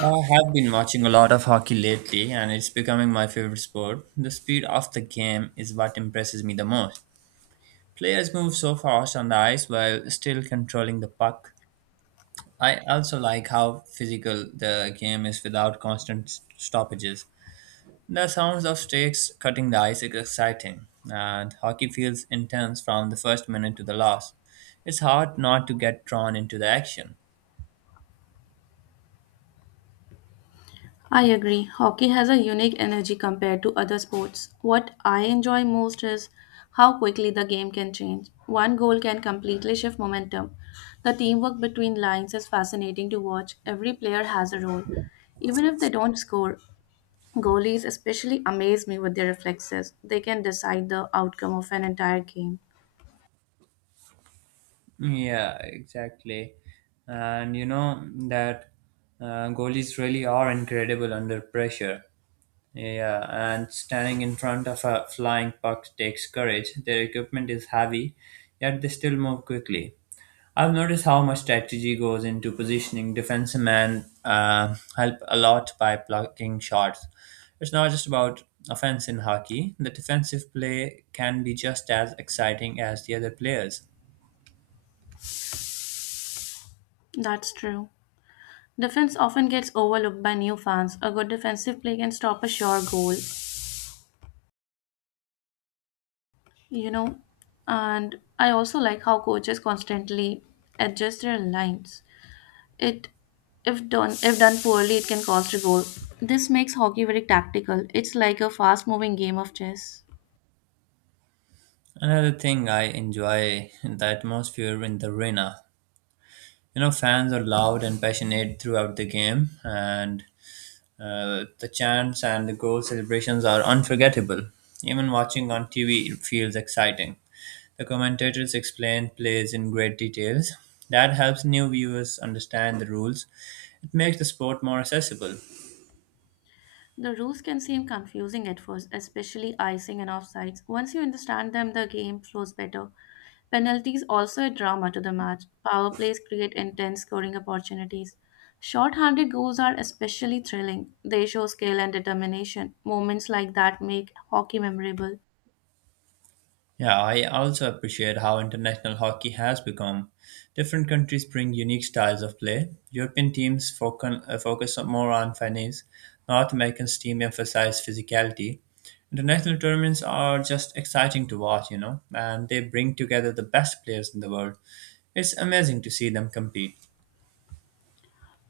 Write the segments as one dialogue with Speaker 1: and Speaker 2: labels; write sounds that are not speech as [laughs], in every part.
Speaker 1: I have been watching a lot of hockey lately, and it's becoming my favorite sport. The speed of the game is what impresses me the most. Players move so fast on the ice while still controlling the puck. I also like how physical the game is without constant stoppages. The sounds of sticks cutting the ice is exciting, and hockey feels intense from the first minute to the last. It's hard not to get drawn into the action.
Speaker 2: I agree. Hockey has a unique energy compared to other sports. What I enjoy most is how quickly the game can change. One goal can completely shift momentum. The teamwork between lines is fascinating to watch. Every player has a role. Even if they don't score, goalies especially amaze me with their reflexes. They can decide the outcome of an entire game.
Speaker 1: Yeah, exactly. And you know that goalies really are incredible under pressure. Yeah, and standing in front of a flying puck takes courage. Their equipment is heavy, yet they still move quickly. I've noticed how much strategy goes into positioning. Defensemen help a lot by blocking shots. It's not just about offense in hockey. The defensive play can be just as exciting as the other players.
Speaker 2: That's true. Defense often gets overlooked by new fans. A good defensive play can stop a sure goal you know and I also like how coaches constantly adjust their lines. It if done poorly, it can cost a goal. This makes hockey very tactical. It's like a fast moving game of chess.
Speaker 1: Another thing I enjoy is the atmosphere in the arena. You know, fans are loud and passionate throughout the game, and the chants and the goal celebrations are unforgettable. Even watching on TV feels exciting. The commentators explain plays in great details. That helps new viewers understand the rules. It makes the sport more accessible.
Speaker 2: The rules can seem confusing at first, especially icing and offsides. Once you understand them, the game flows better. Penalties also add drama to the match. Power plays create intense scoring opportunities. Short-handed goals are especially thrilling. They show skill and determination. Moments like that make hockey memorable.
Speaker 1: Yeah, I also appreciate how international hockey has become. Different countries bring unique styles of play. European teams focus more on finesse. North American teams emphasize physicality. International tournaments are just exciting to watch, you know, and they bring together the best players in the world. It's amazing to see them compete.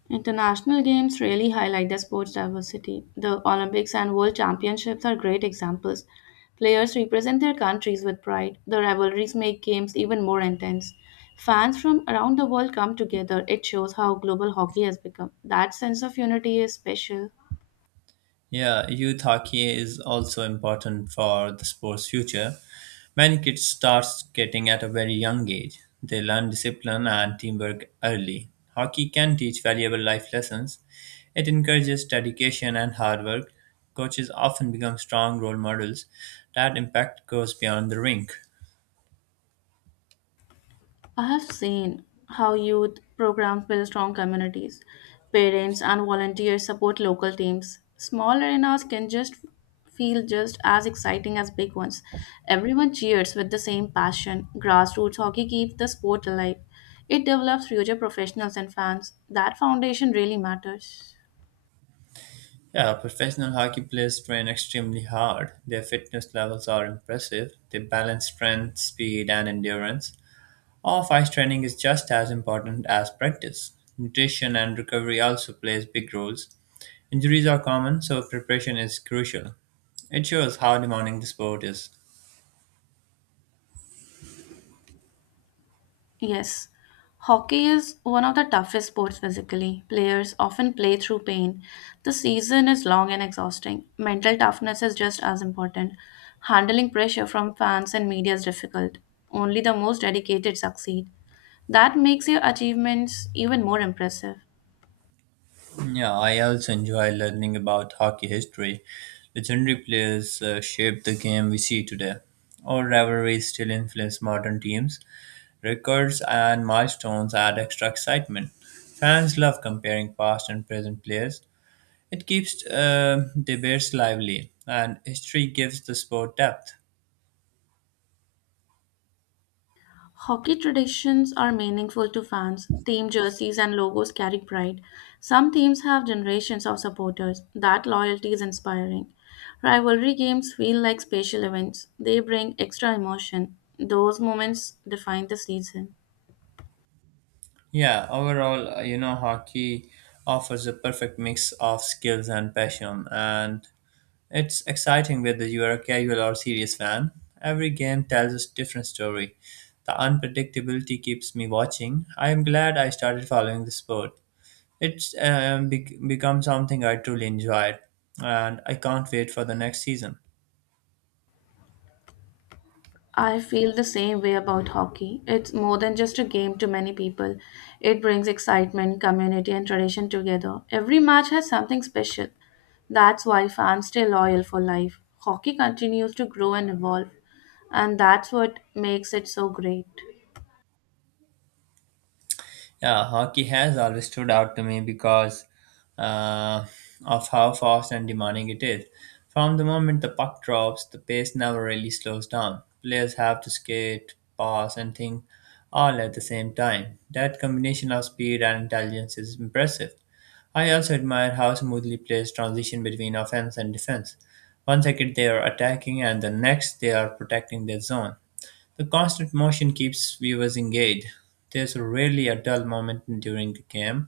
Speaker 2: International games really highlight the sport's diversity. The Olympics and World Championships are great examples. Players represent their countries with pride. The rivalries make games even more intense. Fans from around the world come together. It shows how global hockey has become. That sense of unity is special.
Speaker 1: Yeah, youth hockey is also important for the sport's future. Many kids start skating at a very young age. They learn discipline and teamwork early. Hockey can teach valuable life lessons. It encourages dedication and hard work. Coaches often become strong role models. That impact goes beyond the rink.
Speaker 2: I have seen how youth programs build strong communities. Parents and volunteers support local teams. Small arenas can just feel just as exciting as big ones. Everyone cheers with the same passion. Grassroots hockey keeps the sport alive. It develops future professionals and fans. That foundation really matters.
Speaker 1: Yeah, professional hockey players train extremely hard. Their fitness levels are impressive. They balance strength, speed, and endurance. Off ice training is just as important as practice. Nutrition and recovery also plays big roles. Injuries are common, so preparation is crucial. It shows how demanding the sport is.
Speaker 2: Yes, hockey is one of the toughest sports physically. Players often play through pain. The season is long and exhausting. Mental toughness is just as important. Handling pressure from fans and media is difficult. Only the most dedicated succeed. That makes your achievements even more impressive.
Speaker 1: Yeah, I also enjoy learning about hockey history. Legendary players shaped the game we see today. Old rivalries still influence modern teams. Records and milestones add extra excitement. Fans love comparing past and present players. It keeps debates lively, and history gives the sport depth.
Speaker 2: Hockey traditions are meaningful to fans. Team jerseys and logos carry pride. Some teams have generations of supporters. That loyalty is inspiring. Rivalry games feel like special events. They bring extra emotion. Those moments define the season.
Speaker 1: Yeah, overall, hockey offers a perfect mix of skills and passion, and it's exciting whether you are a casual or serious fan. Every game tells a different story. The unpredictability keeps me watching. I am glad I started following the sport. It's become something I truly enjoyed, and I can't wait for the next season.
Speaker 2: I feel the same way about hockey. It's more than just a game to many people. It brings excitement, community, and tradition together. Every match has something special. That's why fans stay loyal for life. Hockey continues to grow and evolve, and that's what makes it so great.
Speaker 1: Yeah, hockey has always stood out to me because uh, of how fast and demanding it is. From the moment the puck drops, the pace never really slows down. Players have to skate, pass, and think all at the same time. That combination of speed and intelligence is impressive. I also admire how smoothly players transition between offense and defense. One second they are attacking, and the next they are protecting their zone. The constant motion keeps viewers engaged. There's rarely a dull moment during the game,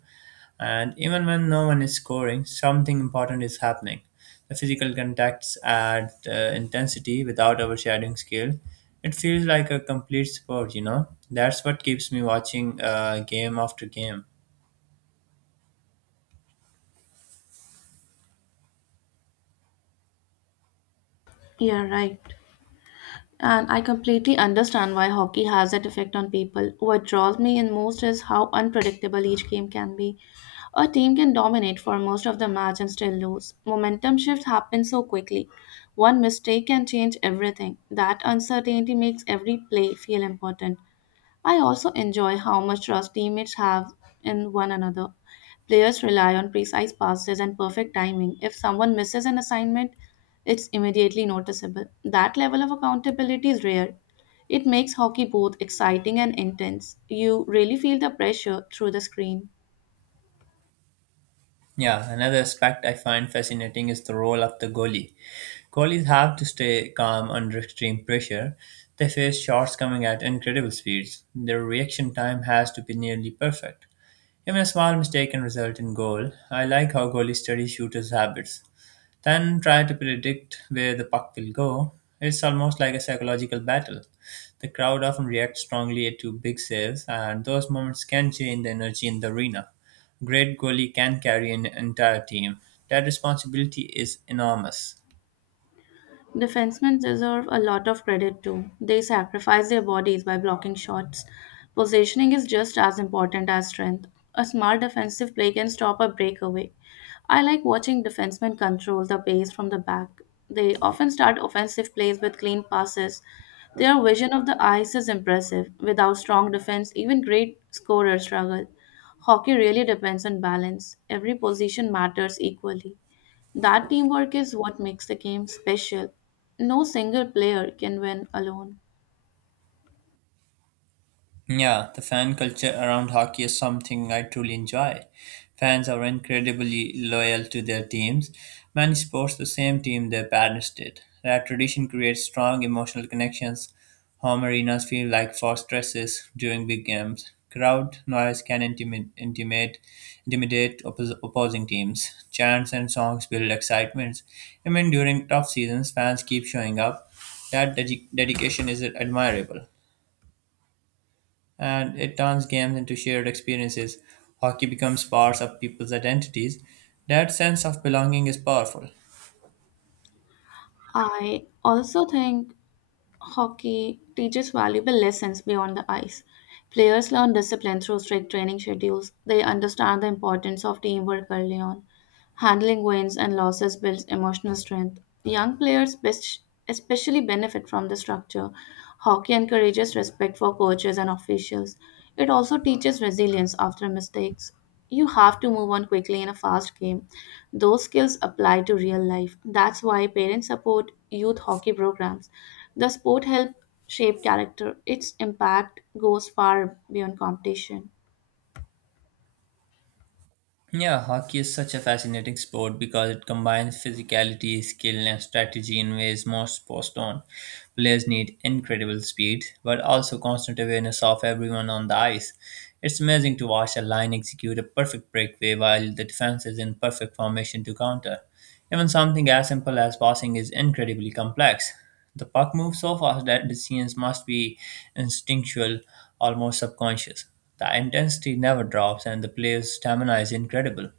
Speaker 1: and even when no one is scoring, something important is happening. The physical contacts add intensity without overshadowing skill. It feels like a complete sport, you know? That's what keeps me watching game after game.
Speaker 2: Yeah, right. And I completely understand why hockey has that effect on people. What draws me in most is how unpredictable each game can be. A team can dominate for most of the match and still lose. Momentum shift happens so quickly. One mistake can change everything. That uncertainty makes every play feel important. I also enjoy how much trust teammates have in one another. Players rely on precise passes and perfect timing. If someone misses an assignment, it's immediately noticeable. That level of accountability is rare. It makes hockey both exciting and intense. You really feel the pressure through the screen.
Speaker 1: Yeah, another aspect I find fascinating is the role of the goalie. Goalies have to stay calm under extreme pressure. They face shots coming at incredible speeds. Their reaction time has to be nearly perfect. Even a small mistake can result in goal. I like how goalies study shooters' habits then try to predict where the puck will go. It's almost like a psychological battle. The crowd often reacts strongly to big saves, and those moments can change the energy in the arena. Great goalie can carry an entire team. That responsibility is enormous.
Speaker 2: Defensemen deserve a lot of credit too. They sacrifice their bodies by blocking shots. Positioning is just as important as strength. A smart defensive play can stop a breakaway. I like watching defensemen control the pace from the back. They often start offensive plays with clean passes. Their vision of the ice is impressive. Without strong defense, even great scorers struggle. Hockey really depends on balance. Every position matters equally. That teamwork is what makes the game special. No single player can win alone.
Speaker 1: Yeah, the fan culture around hockey is something I truly enjoy. Fans are incredibly loyal to their teams. Many sports the same team their parents did. That tradition creates strong emotional connections. Home arenas feel like fortresses during big games. Crowd noise can intimidate opposing teams. Chants and songs build excitement. Even during tough seasons, fans keep showing up. That dedication is admirable, and it turns games into shared experiences. Hockey becomes parts of people's identities. That sense of belonging is powerful.
Speaker 2: I also think hockey teaches valuable lessons beyond the ice. Players learn discipline through strict training schedules. They understand the importance of teamwork early on. Handling wins and losses builds emotional strength. Young players especially benefit from the structure. Hockey encourages respect for coaches and officials. It also teaches resilience after mistakes. You have to move on quickly in a fast game. Those skills apply to real life. That's why parents support youth hockey programs. The sport helps shape character. Its impact goes far beyond competition.
Speaker 1: Yeah, hockey is such a fascinating sport because it combines physicality, skill, and strategy in ways most sports don't. Players need incredible speed, but also constant awareness of everyone on the ice. It's amazing to watch a line execute a perfect breakaway while the defense is in perfect formation to counter. Even something as simple as passing is incredibly complex. The puck moves so fast that decisions must be instinctual, almost subconscious. The intensity never drops, and the player's stamina is incredible,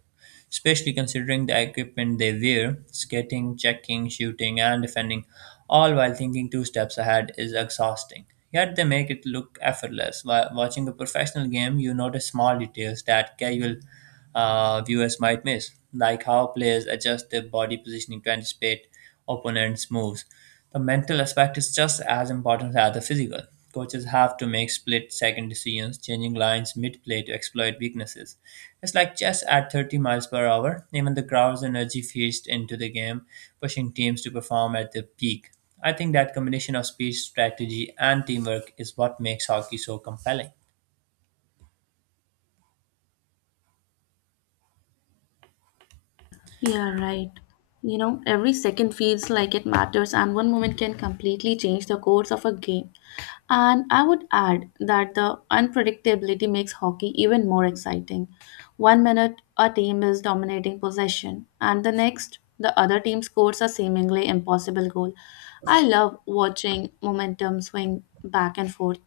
Speaker 1: especially considering the equipment they wear skating, checking, shooting, and defending, all while thinking two steps ahead is exhausting. Yet they make it look effortless. While watching a professional game, you notice small details that casual viewers might miss, like how players adjust their body positioning to anticipate opponent's moves. The mental aspect is just as important as the physical. Coaches have to make split second decisions, changing lines mid play to exploit weaknesses. It's like chess at 30 miles per hour. Even the crowd's energy feeds into the game, pushing teams to perform at their peak. I think that combination of speed, strategy, and teamwork is what makes hockey so compelling.
Speaker 2: Yeah, right. You know, every second feels like it matters, and one moment can completely change the course of a game. And I would add that the unpredictability makes hockey even more exciting. One minute, a team is dominating possession, and the next, the other team scores a seemingly impossible goal. I love watching momentum swing back and forth.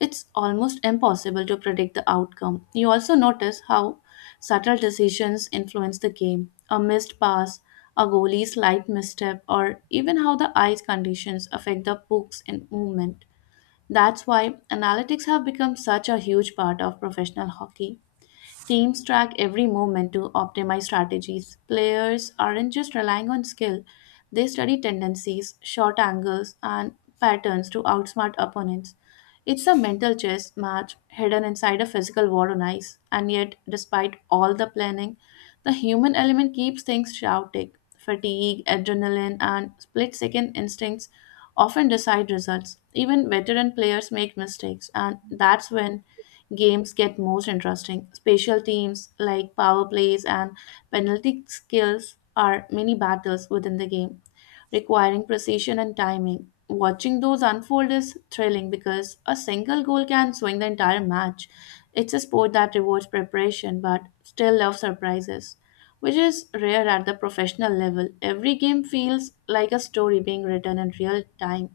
Speaker 2: It's almost impossible to predict the outcome. You also notice how subtle decisions influence the game. A missed pass, a goalie's slight misstep, or even how the ice conditions affect the puck's in movement. That's why analytics have become such a huge part of professional hockey. Teams track every movement to optimize strategies. Players aren't just relying on skill, they study tendencies, shot angles, and patterns to outsmart opponents. It's a mental chess match hidden inside a physical war on ice, and yet, despite all the planning, the human element keeps things chaotic. Fatigue, adrenaline, and split second instincts often decide results. Even veteran players make mistakes, and that's when games get most interesting. Special teams like power plays and penalty skills are mini battles within the game requiring precision and timing. Watching those unfold is thrilling because a single goal can swing the entire match. It's a sport that rewards preparation but still loves surprises, which is rare at the professional level. Every game feels like a story being written in real time.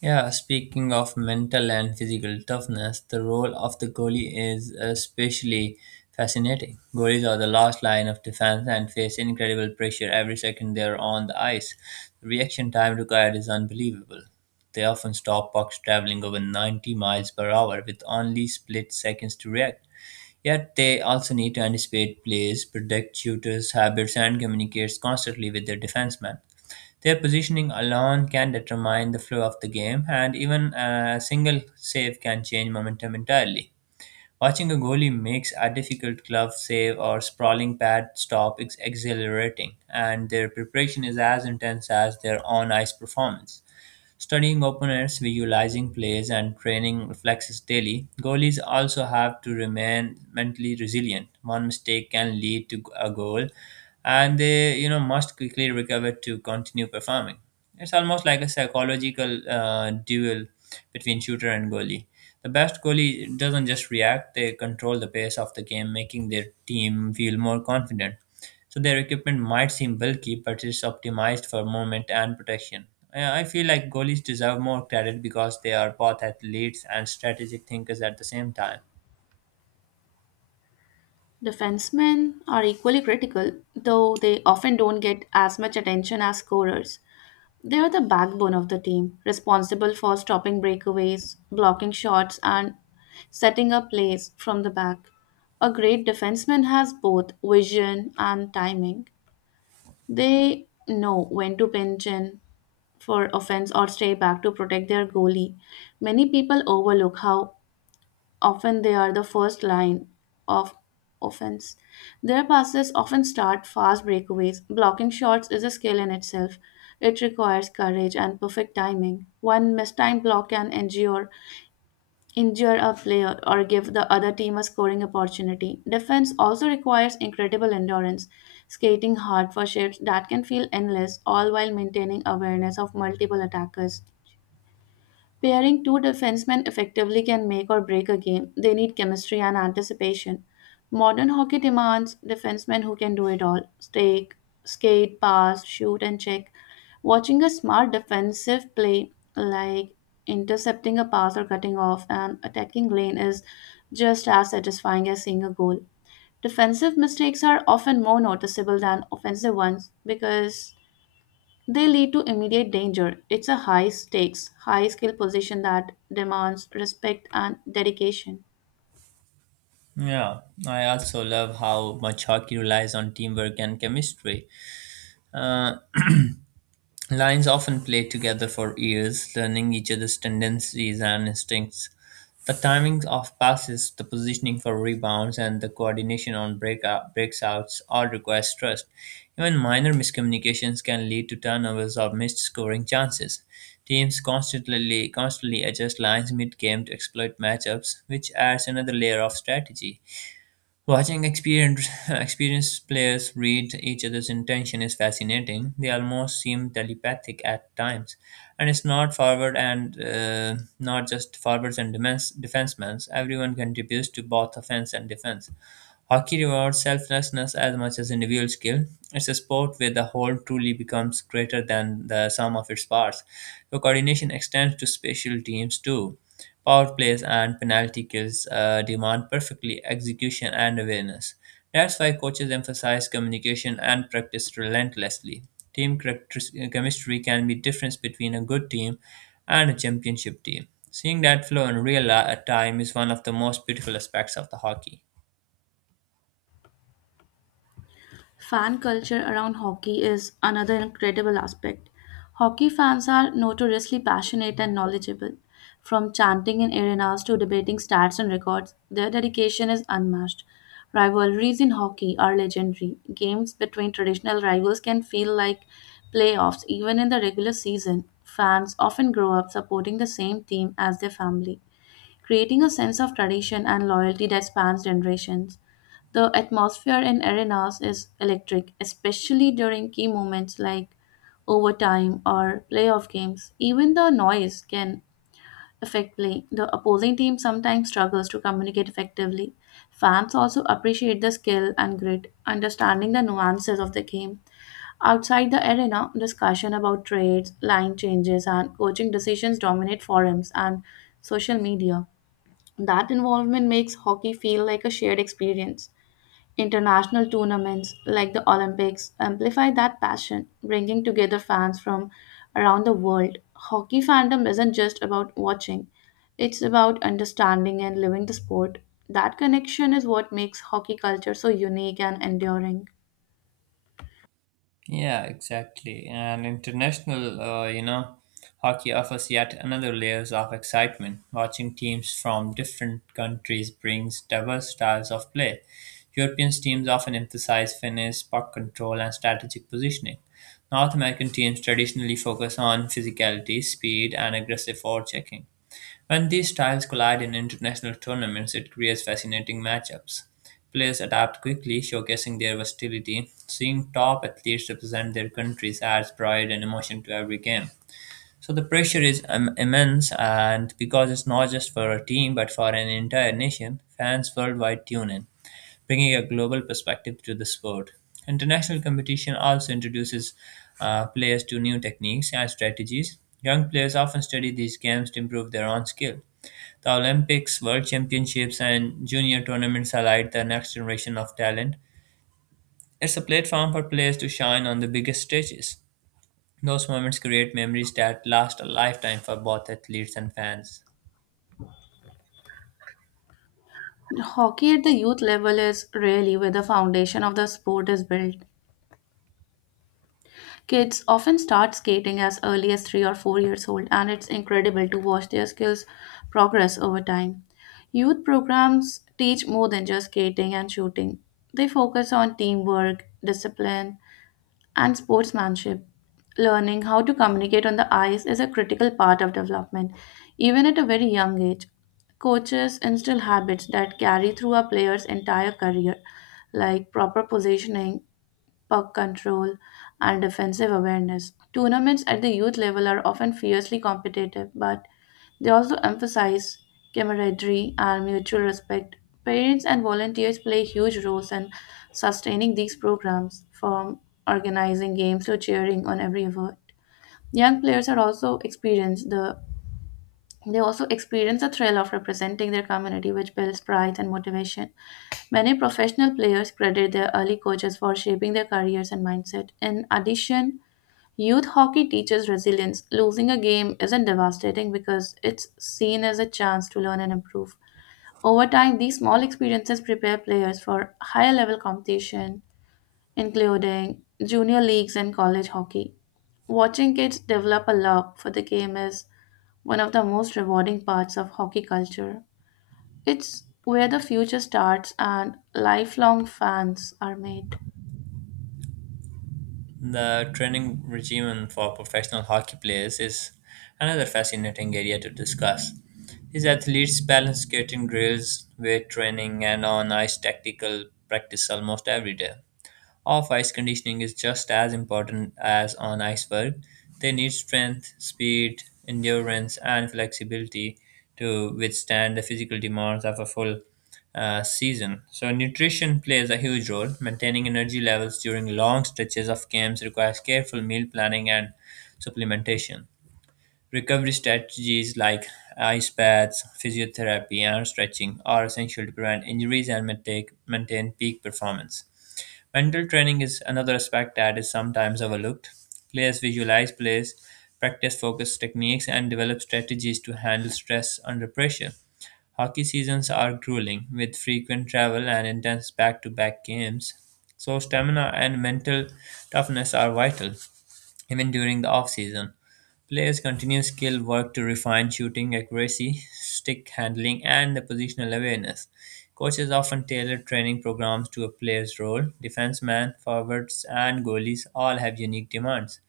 Speaker 1: Yeah, speaking of mental and physical toughness, the role of the goalie is especially fascinating. Goalies are the last line of defense and face incredible pressure every second they're on the ice. The reaction time required is unbelievable. They often stop pucks traveling over 90 miles per hour with only split seconds to react. Yet they also need to anticipate plays, predict shooters' habits, and communicate constantly with their defensemen. Their positioning alone can determine the flow of the game, and even a single save can change momentum entirely. Watching a goalie makes a difficult glove save or sprawling pad stop is exhilarating, and their preparation is as intense as their on ice performance. Studying opponents, visualizing plays, and training reflexes daily, goalies also have to remain mentally resilient. One mistake can lead to a goal, and they must quickly recover to continue performing. It's almost like a psychological duel between shooter and goalie. The best goalie doesn't just react; they control the pace of the game, making their team feel more confident. So their equipment might seem bulky, but it's optimized for movement and protection. I feel like goalies deserve more credit because they are both athletes and strategic thinkers at the same time.
Speaker 2: Defensemen are equally critical, though they often don't get as much attention as scorers. They are the backbone of the team, responsible for stopping breakaways, blocking shots, and setting up plays from the back. A great defenseman has both vision and timing. They know when to pinch in for offense or stay back to protect their goalie. Many people overlook how often they are the first line of offense. Their passes often start fast breakaways. Blocking shots is a skill in itself. It requires courage and perfect timing. One mistimed block can injure a player or give the other team a scoring opportunity. Defense also requires incredible endurance, skating hard for shifts that can feel endless, all while maintaining awareness of multiple attackers. Pairing two defensemen effectively can make or break a game. They need chemistry and anticipation. Modern hockey demands defensemen who can do it all: skate, pass, shoot, and check. Watching a smart defensive play, like intercepting a pass or cutting off an attacking lane, is just as satisfying as seeing a goal. Defensive mistakes are often more noticeable than offensive ones because they lead to immediate danger. It's a high stakes, high skill position that demands respect and dedication.
Speaker 1: Yeah, I also love how much hockey relies on teamwork and chemistry. Uh, Lions often play together for years, learning each other's tendencies and instincts. The timing of passes, the positioning for rebounds, and the coordination on breakouts all requires trust. Even minor miscommunications can lead to turnovers or missed scoring chances. Teams constantly adjust lines mid-game to exploit matchups, which adds another layer of strategy. Watching [laughs] experienced players read each other's intention is fascinating. They almost seem telepathic at times, and it's not forward and not just forwards and defensemen. Everyone contributes to both offense and defense. Hockey rewards selflessness as much as individual skill. It's a sport where the whole truly becomes greater than the sum of its parts. So coordination extends to special teams too. Power plays and penalty kills demand perfectly execution and awareness. That's why coaches emphasize communication and practice relentlessly. Team chemistry can be difference between a good team and a championship team. Seeing that flow in time is one of the most beautiful aspects of the hockey.
Speaker 2: Fan culture around hockey is another incredible aspect. Hockey fans are notoriously passionate and knowledgeable. From chanting in arenas to debating stats and records, their dedication is unmatched. Rivalries in hockey are legendary. Games between traditional rivals can feel like playoffs even in the regular season. Fans often grow up supporting the same team as their family, creating a sense of tradition and loyalty that spans generations. The atmosphere in arenas is electric, especially during key moments like overtime or playoff games. Even the noise can affect play. The opposing team sometimes struggles to communicate effectively. Fans also appreciate the skill and grit, understanding the nuances of the game. Outside the arena, discussion about trades, line changes, and coaching decisions dominate forums and social media. That involvement makes hockey feel like a shared experience. International tournaments like the Olympics amplify that passion, bringing together fans from around the world. Hockey fandom isn't just about watching, it's about understanding and living the sport. That connection is what makes hockey culture so unique and enduring.
Speaker 1: Yeah, exactly. And international, you know, hockey offers yet another layers of excitement. Watching teams from different countries brings diverse styles of play. European teams often emphasize finesse, puck control, and strategic positioning. North American teams traditionally focus on physicality, speed, and aggressive forechecking. When these styles collide in international tournaments, it creates fascinating matchups. Players adapt quickly, showcasing their versatility. Seeing top athletes represent their countries adds pride and emotion to every game. So the pressure is immense, and because it's not just for a team but for an entire nation, fans worldwide tune in, bringing a global perspective to the sport. International competition also introduces players to new techniques and strategies. Young players often study these games to improve their own skill. The Olympics, World Championships, and junior tournaments highlight the next generation of talent. It's a platform for players to shine on the biggest stages. Those moments create memories that last a lifetime for both athletes and fans.
Speaker 2: Hockey at the youth level is really where the foundation of the sport is built. Kids often start skating as early as 3 or 4 years old, and it's incredible to watch their skills progress over time. Youth programs teach more than just skating and shooting, they focus on teamwork, discipline, and sportsmanship. Learning how to communicate on the ice is a critical part of development, even at a very young age. Coaches instill habits that carry through a player's entire career, like proper positioning, puck control, and defensive awareness. Tournaments at the youth level are often fiercely competitive, but they also emphasize camaraderie and mutual respect. Parents and volunteers play huge roles in sustaining these programs, from organizing games to cheering on every event. Young players are also experience the they also experience the thrill of representing their community, which builds pride and motivation. Many professional players credit their early coaches for shaping their careers and mindset. In addition, youth hockey teaches resilience. Losing a game isn't devastating because it's seen as a chance to learn and improve. Over time, these small experiences prepare players for higher level competition, including junior leagues and college hockey. Watching kids develop a love for the game is one of the most rewarding parts of hockey culture. It's where the future starts and lifelong fans are made.
Speaker 1: The training regimen for professional hockey players is another fascinating area to discuss. These athletes balance skating drills, weight training, and on ice tactical practice almost every day. Off ice conditioning is just as important as on ice work. They need strength, speed, endurance, and flexibility to withstand the physical demands of a full season. So, nutrition plays a huge role. Maintaining energy levels during long stretches of games requires careful meal planning and supplementation. Recovery strategies like ice baths, physiotherapy, and stretching are essential to prevent injuries and maintain peak performance. Mental training is another aspect that is sometimes overlooked. Players visualize plays, practice focus techniques, and develop strategies to handle stress under pressure. Hockey seasons are grueling, with frequent travel and intense back to back games, so stamina and mental toughness are vital. Even during the off-season, players continue skill work to refine shooting accuracy, stick handling, and the positional awareness. Coaches often tailor training programs to a player's role. Defensemen, forwards, and goalies all have unique demands.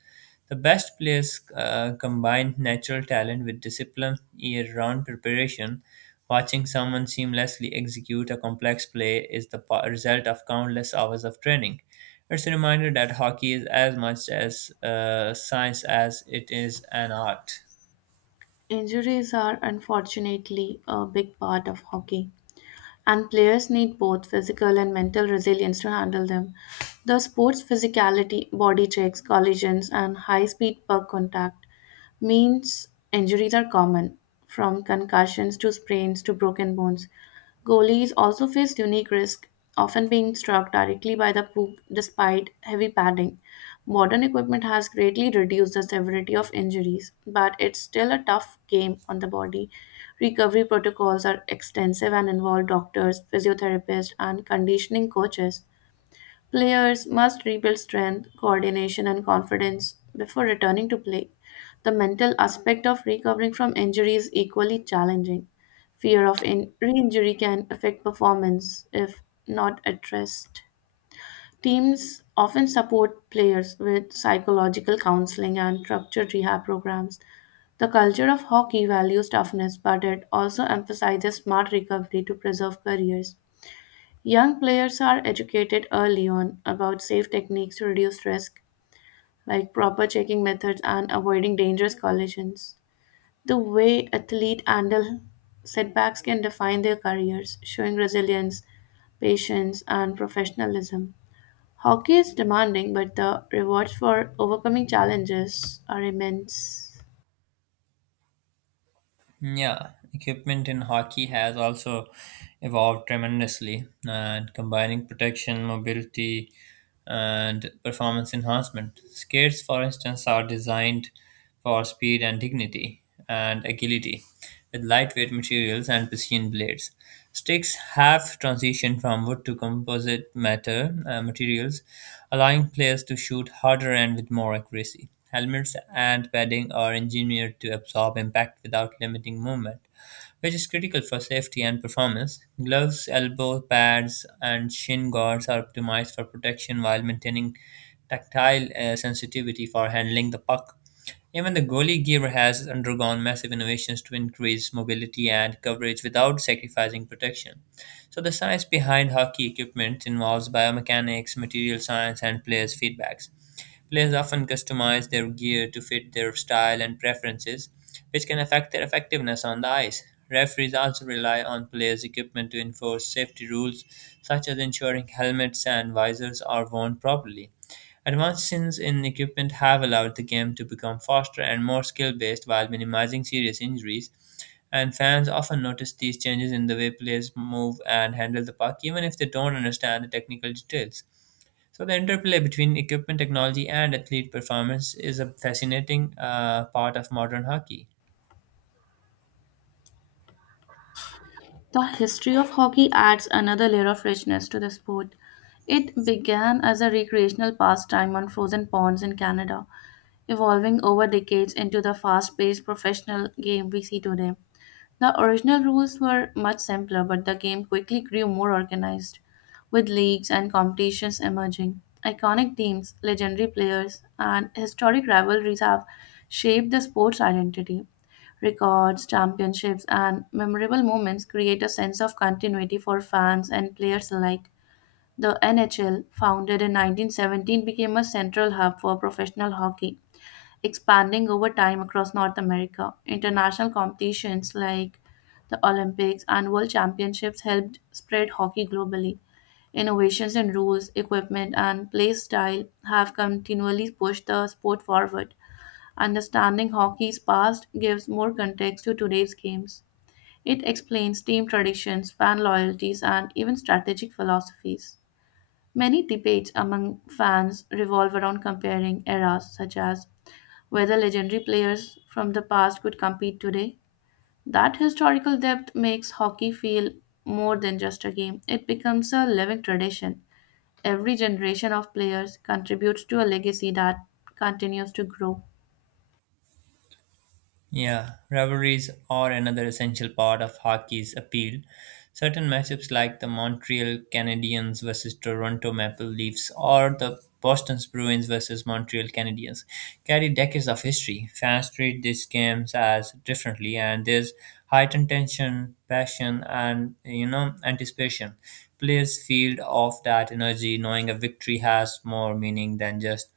Speaker 1: The best players combine natural talent with discipline, year round preparation. Watching someone seamlessly execute a complex play is the result of countless hours of training. It's a reminder that hockey is as much as science as it is an art.
Speaker 2: Injuries are unfortunately a big part of hockey, and players need both physical and mental resilience to handle them. The sport's physicality, body checks, collisions, and high speed puck contact means injuries are common, from concussions to sprains to broken bones. Goalies also faced unique risk, often being struck directly by the hoop despite heavy padding. Modern equipment has greatly reduced the severity of injuries, but it's still a tough game on the body. Recovery protocols are extensive and involve doctors, physiotherapists, and conditioning coaches. Players must rebuild strength, coordination, and confidence before returning to play. The mental aspect of recovering from injury is equally challenging. Fear of in- re injury can affect performance if not addressed. Teams often support players with psychological counseling and structured rehab programs. The culture of hockey values toughness, but it also emphasizes smart recovery to preserve careers. Young players are educated early on about safe techniques to reduce risk, like proper checking methods and avoiding dangerous collisions. The way athletes handle setbacks can define their careers, showing resilience, patience, and professionalism. Hockey is demanding, but the rewards for overcoming challenges are immense.
Speaker 1: Yeah, equipment in hockey has also evolved tremendously, and combining protection, mobility, and performance enhancement. Skates, for instance, are designed for speed and dignity and agility with lightweight materials and precision blades. Sticks have transitioned from wood to composite matter materials, allowing players to shoot harder and with more accuracy. Helmets and padding are engineered to absorb impact without limiting movement, which is critical for safety and performance. Gloves, elbow pads, and shin guards are optimized for protection while maintaining tactile sensitivity for handling the puck. Even the goalie gear has undergone massive innovations to increase mobility and coverage without sacrificing protection. So the science behind hockey equipment involves biomechanics, material science, and players' feedbacks. Players often customize their gear to fit their style and preferences, which can affect their effectiveness on the ice. Referees also rely on players' equipment to enforce safety rules, such as ensuring helmets and visors are worn properly. Advancements in equipment have allowed the game to become faster and more skill-based while minimizing serious injuries, and fans often notice these changes in the way players move and handle the puck, even if they don't understand the technical details. So, the interplay between equipment technology and athlete performance is a fascinating part of modern hockey.
Speaker 2: The history of hockey adds another layer of richness to the sport. It began as a recreational pastime on frozen ponds in Canada, evolving over decades into the fast paced professional game we see today. The original rules were much simpler, but the game quickly grew more organized, with leagues and competitions emerging. Iconic teams, legendary players, and historic rivalries have shaped the sport's identity. Records, championships, and memorable moments create a sense of continuity for fans and players alike. The NHL, founded in 1917, became a central hub for professional hockey, expanding over time across North America. International competitions like the Olympics and World Championships helped spread hockey globally. Innovations in rules, equipment, and play style have continually pushed the sport forward. Understanding hockey's past gives more context to today's games. It explains team traditions, fan loyalties, and even strategic philosophies. Many debates among fans revolve around comparing eras, such as whether legendary players from the past could compete today. That historical depth makes hockey feel more than just a game, it becomes a living tradition. Every generation of players contributes to a legacy that continues to grow.
Speaker 1: Yeah, rivalries are another essential part of hockey's appeal. Certain matchups like the Montreal Canadiens versus Toronto Maple Leafs or the Boston Bruins versus Montreal Canadiens carry decades of history. Fans treat these games as differently, and there's heightened tension, passion, and anticipation. Players feel off that energy, knowing a victory has more meaning than just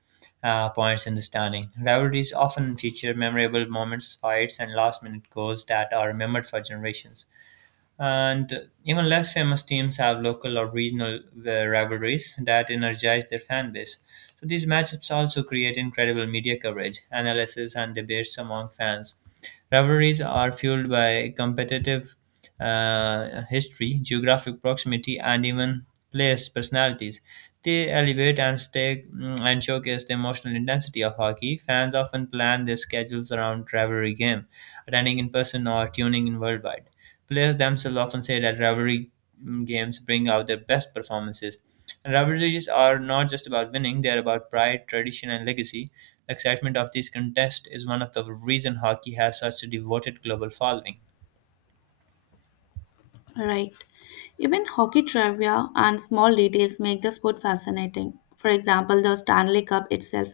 Speaker 1: points in the standing. Rivalries often feature memorable moments, fights, and last minute goals that are remembered for generations. And even less famous teams have local or regional rivalries that energize their fan base. So these matchups also create incredible media coverage, analysis, and debates among fans. Rivalries are fueled by competitive history, geographic proximity, and even players' personalities. They elevate and stake and showcase the emotional intensity of hockey. Fans often plan their schedules around rivalry game, attending in person or tuning in worldwide. Players themselves often say that rivalry games bring out their best performances. And rivalries are not just about winning, they are about pride, tradition, and legacy. The excitement of these contests is one of the reasons hockey has such a devoted global following.
Speaker 2: Right. Even hockey trivia and small details make the sport fascinating. For example, the Stanley Cup itself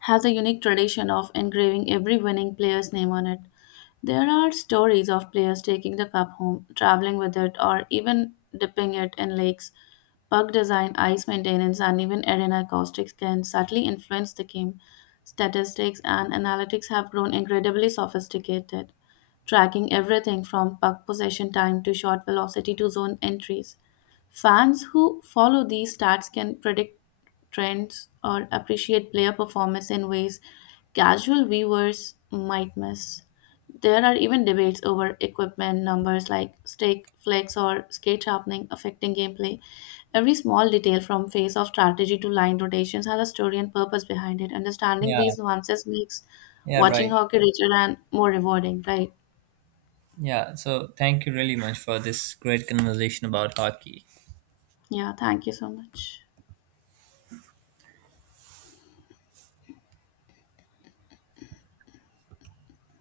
Speaker 2: has a unique tradition of engraving every winning player's name on it. There are stories of players taking the cup home, traveling with it, or even dipping it in lakes. Puck design, ice maintenance, and even arena acoustics can subtly influence the game. Statistics and analytics have grown incredibly sophisticated tracking everything from puck possession time to shot velocity to zone entries. Fans who follow these stats can predict trends or appreciate player performance in ways casual viewers might miss. There are even debates over equipment numbers like stake, flex, or skate sharpening affecting gameplay. Every small detail from phase of strategy to line rotations has a story and purpose behind it. Understanding
Speaker 1: Yeah,
Speaker 2: these nuances makes
Speaker 1: yeah,
Speaker 2: watching
Speaker 1: right.
Speaker 2: hockey richer and more rewarding, right?
Speaker 1: Yeah, so thank you really much for this great conversation about hockey.
Speaker 2: Yeah, thank you so much.